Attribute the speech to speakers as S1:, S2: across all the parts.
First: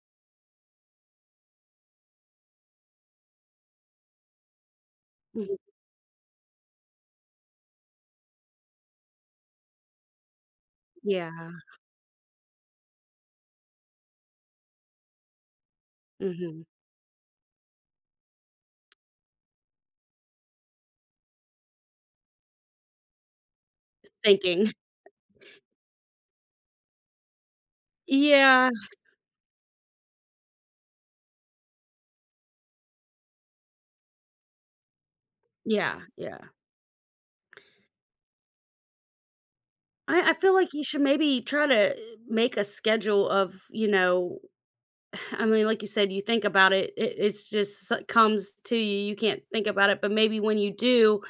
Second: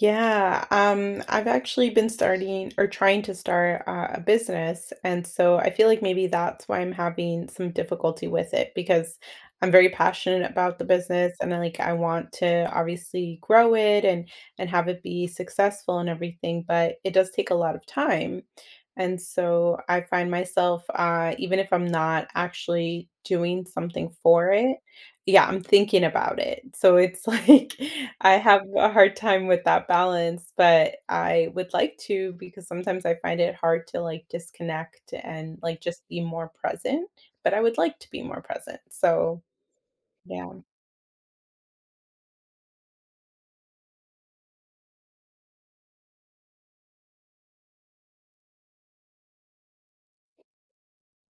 S1: Yeah. Um, I've actually been starting or trying to start, uh, a business, and, so
S2: Mhm.
S1: I feel like maybe that's why I'm having some difficulty with it, because I'm very passionate about the business,
S2: Yeah.
S1: and then, like, I want to, obviously, grow it and and have it be successful and everything,
S2: Mhm.
S1: but it does take a lot of time. And, so, I find myself, uh even if I'm not actually doing something for
S2: Thinking.
S1: it Yeah, I'm thinking about it. So, it's like, I have
S2: Yeah.
S1: a hard time with that balance, but I would like to because sometimes I find it hard to, like, disconnect and, like,
S2: Yeah.
S1: just be
S2: Yeah.
S1: more present, but I would like to be more present. So,
S2: I I
S1: yeah
S2: feel like you should, maybe, try to, uh, make a schedule of, you know I mean, like you said, you think about it, it it's just s comes to you, you can't think about it, but, maybe when you do,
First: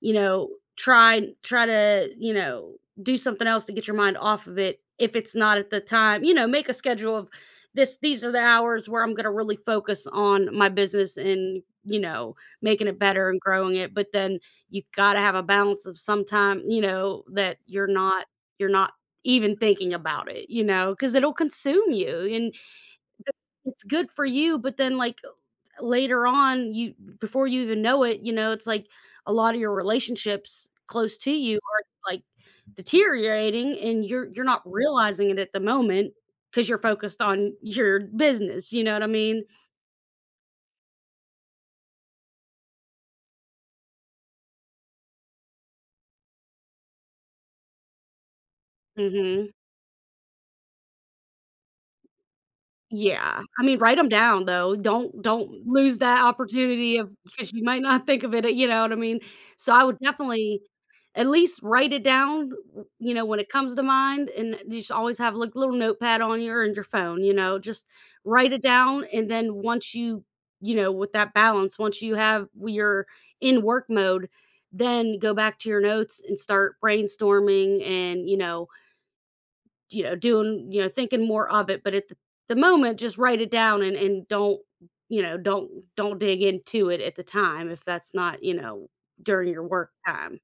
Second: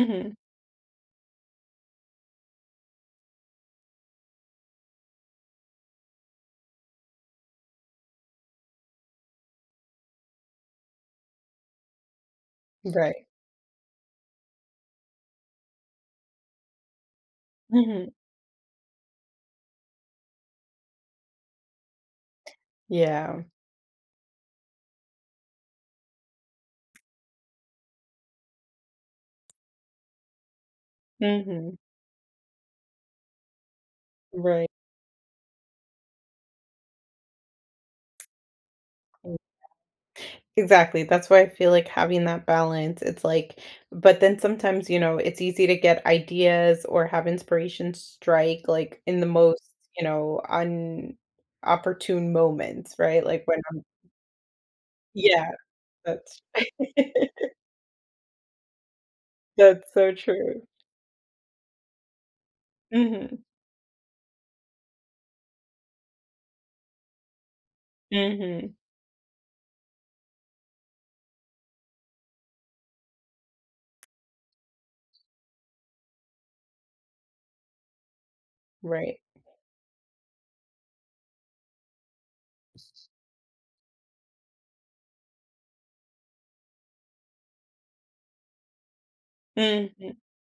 S2: you know, try try to, you know, do something else to get your mind off of it, if it's not at the time you know, make a schedule of, "This these are the hours where I'm gonna really focus on my business and, you know, making it
S1: Right.
S2: better and growing it." But then, you gotta have a balance of some time, you know, that you're
S1: Mhm.
S2: not you're not even thinking about it, you know, 'cause it'll consume you and
S1: Yeah.
S2: [unintelligible] it's good for you but, then, like, uh, th later on, you before you even know it, you know, it's, like, a lotta your relationships close to you
S1: Mhm.
S2: are, like, deteriorating and you're you're not
S1: Right.
S2: realizing it at the moment 'cause you're focused on your business, you know what I
S1: Mm,
S2: mean?
S1: yeah. Exactly, that's why I feel like having that balance, it's, like but then sometimes, you know, it's easy to get ideas or have inspiration strike, like, in the
S2: Mhm.
S1: most, you know, inopportune moments, right?
S2: Yeah.
S1: Like, when
S2: I mean,
S1: I'm
S2: write 'em down, though, don't
S1: Yeah,
S2: don't lose that
S1: that's
S2: opportunity of 'cause you might not think of it, uh, you know what I mean? So, I
S1: That's
S2: would
S1: so true.
S2: definitely at least write it down, uh, w you know, when
S1: Mhm.
S2: it comes to mind and a just always have, like, little notepad on your on your phone, you know, just write it
S1: Mhm.
S2: down and, then once you you know, with that balance, once you have w you're in work mode, then go back to your notes and start brainstorming and, you know
S1: Right.
S2: you know, doing you know, thinking more of it. But at th the moment, just write it down and and don't, you know, don't don't dig into it at the time if that's not, you know, during your work
S1: Mhm.
S2: time.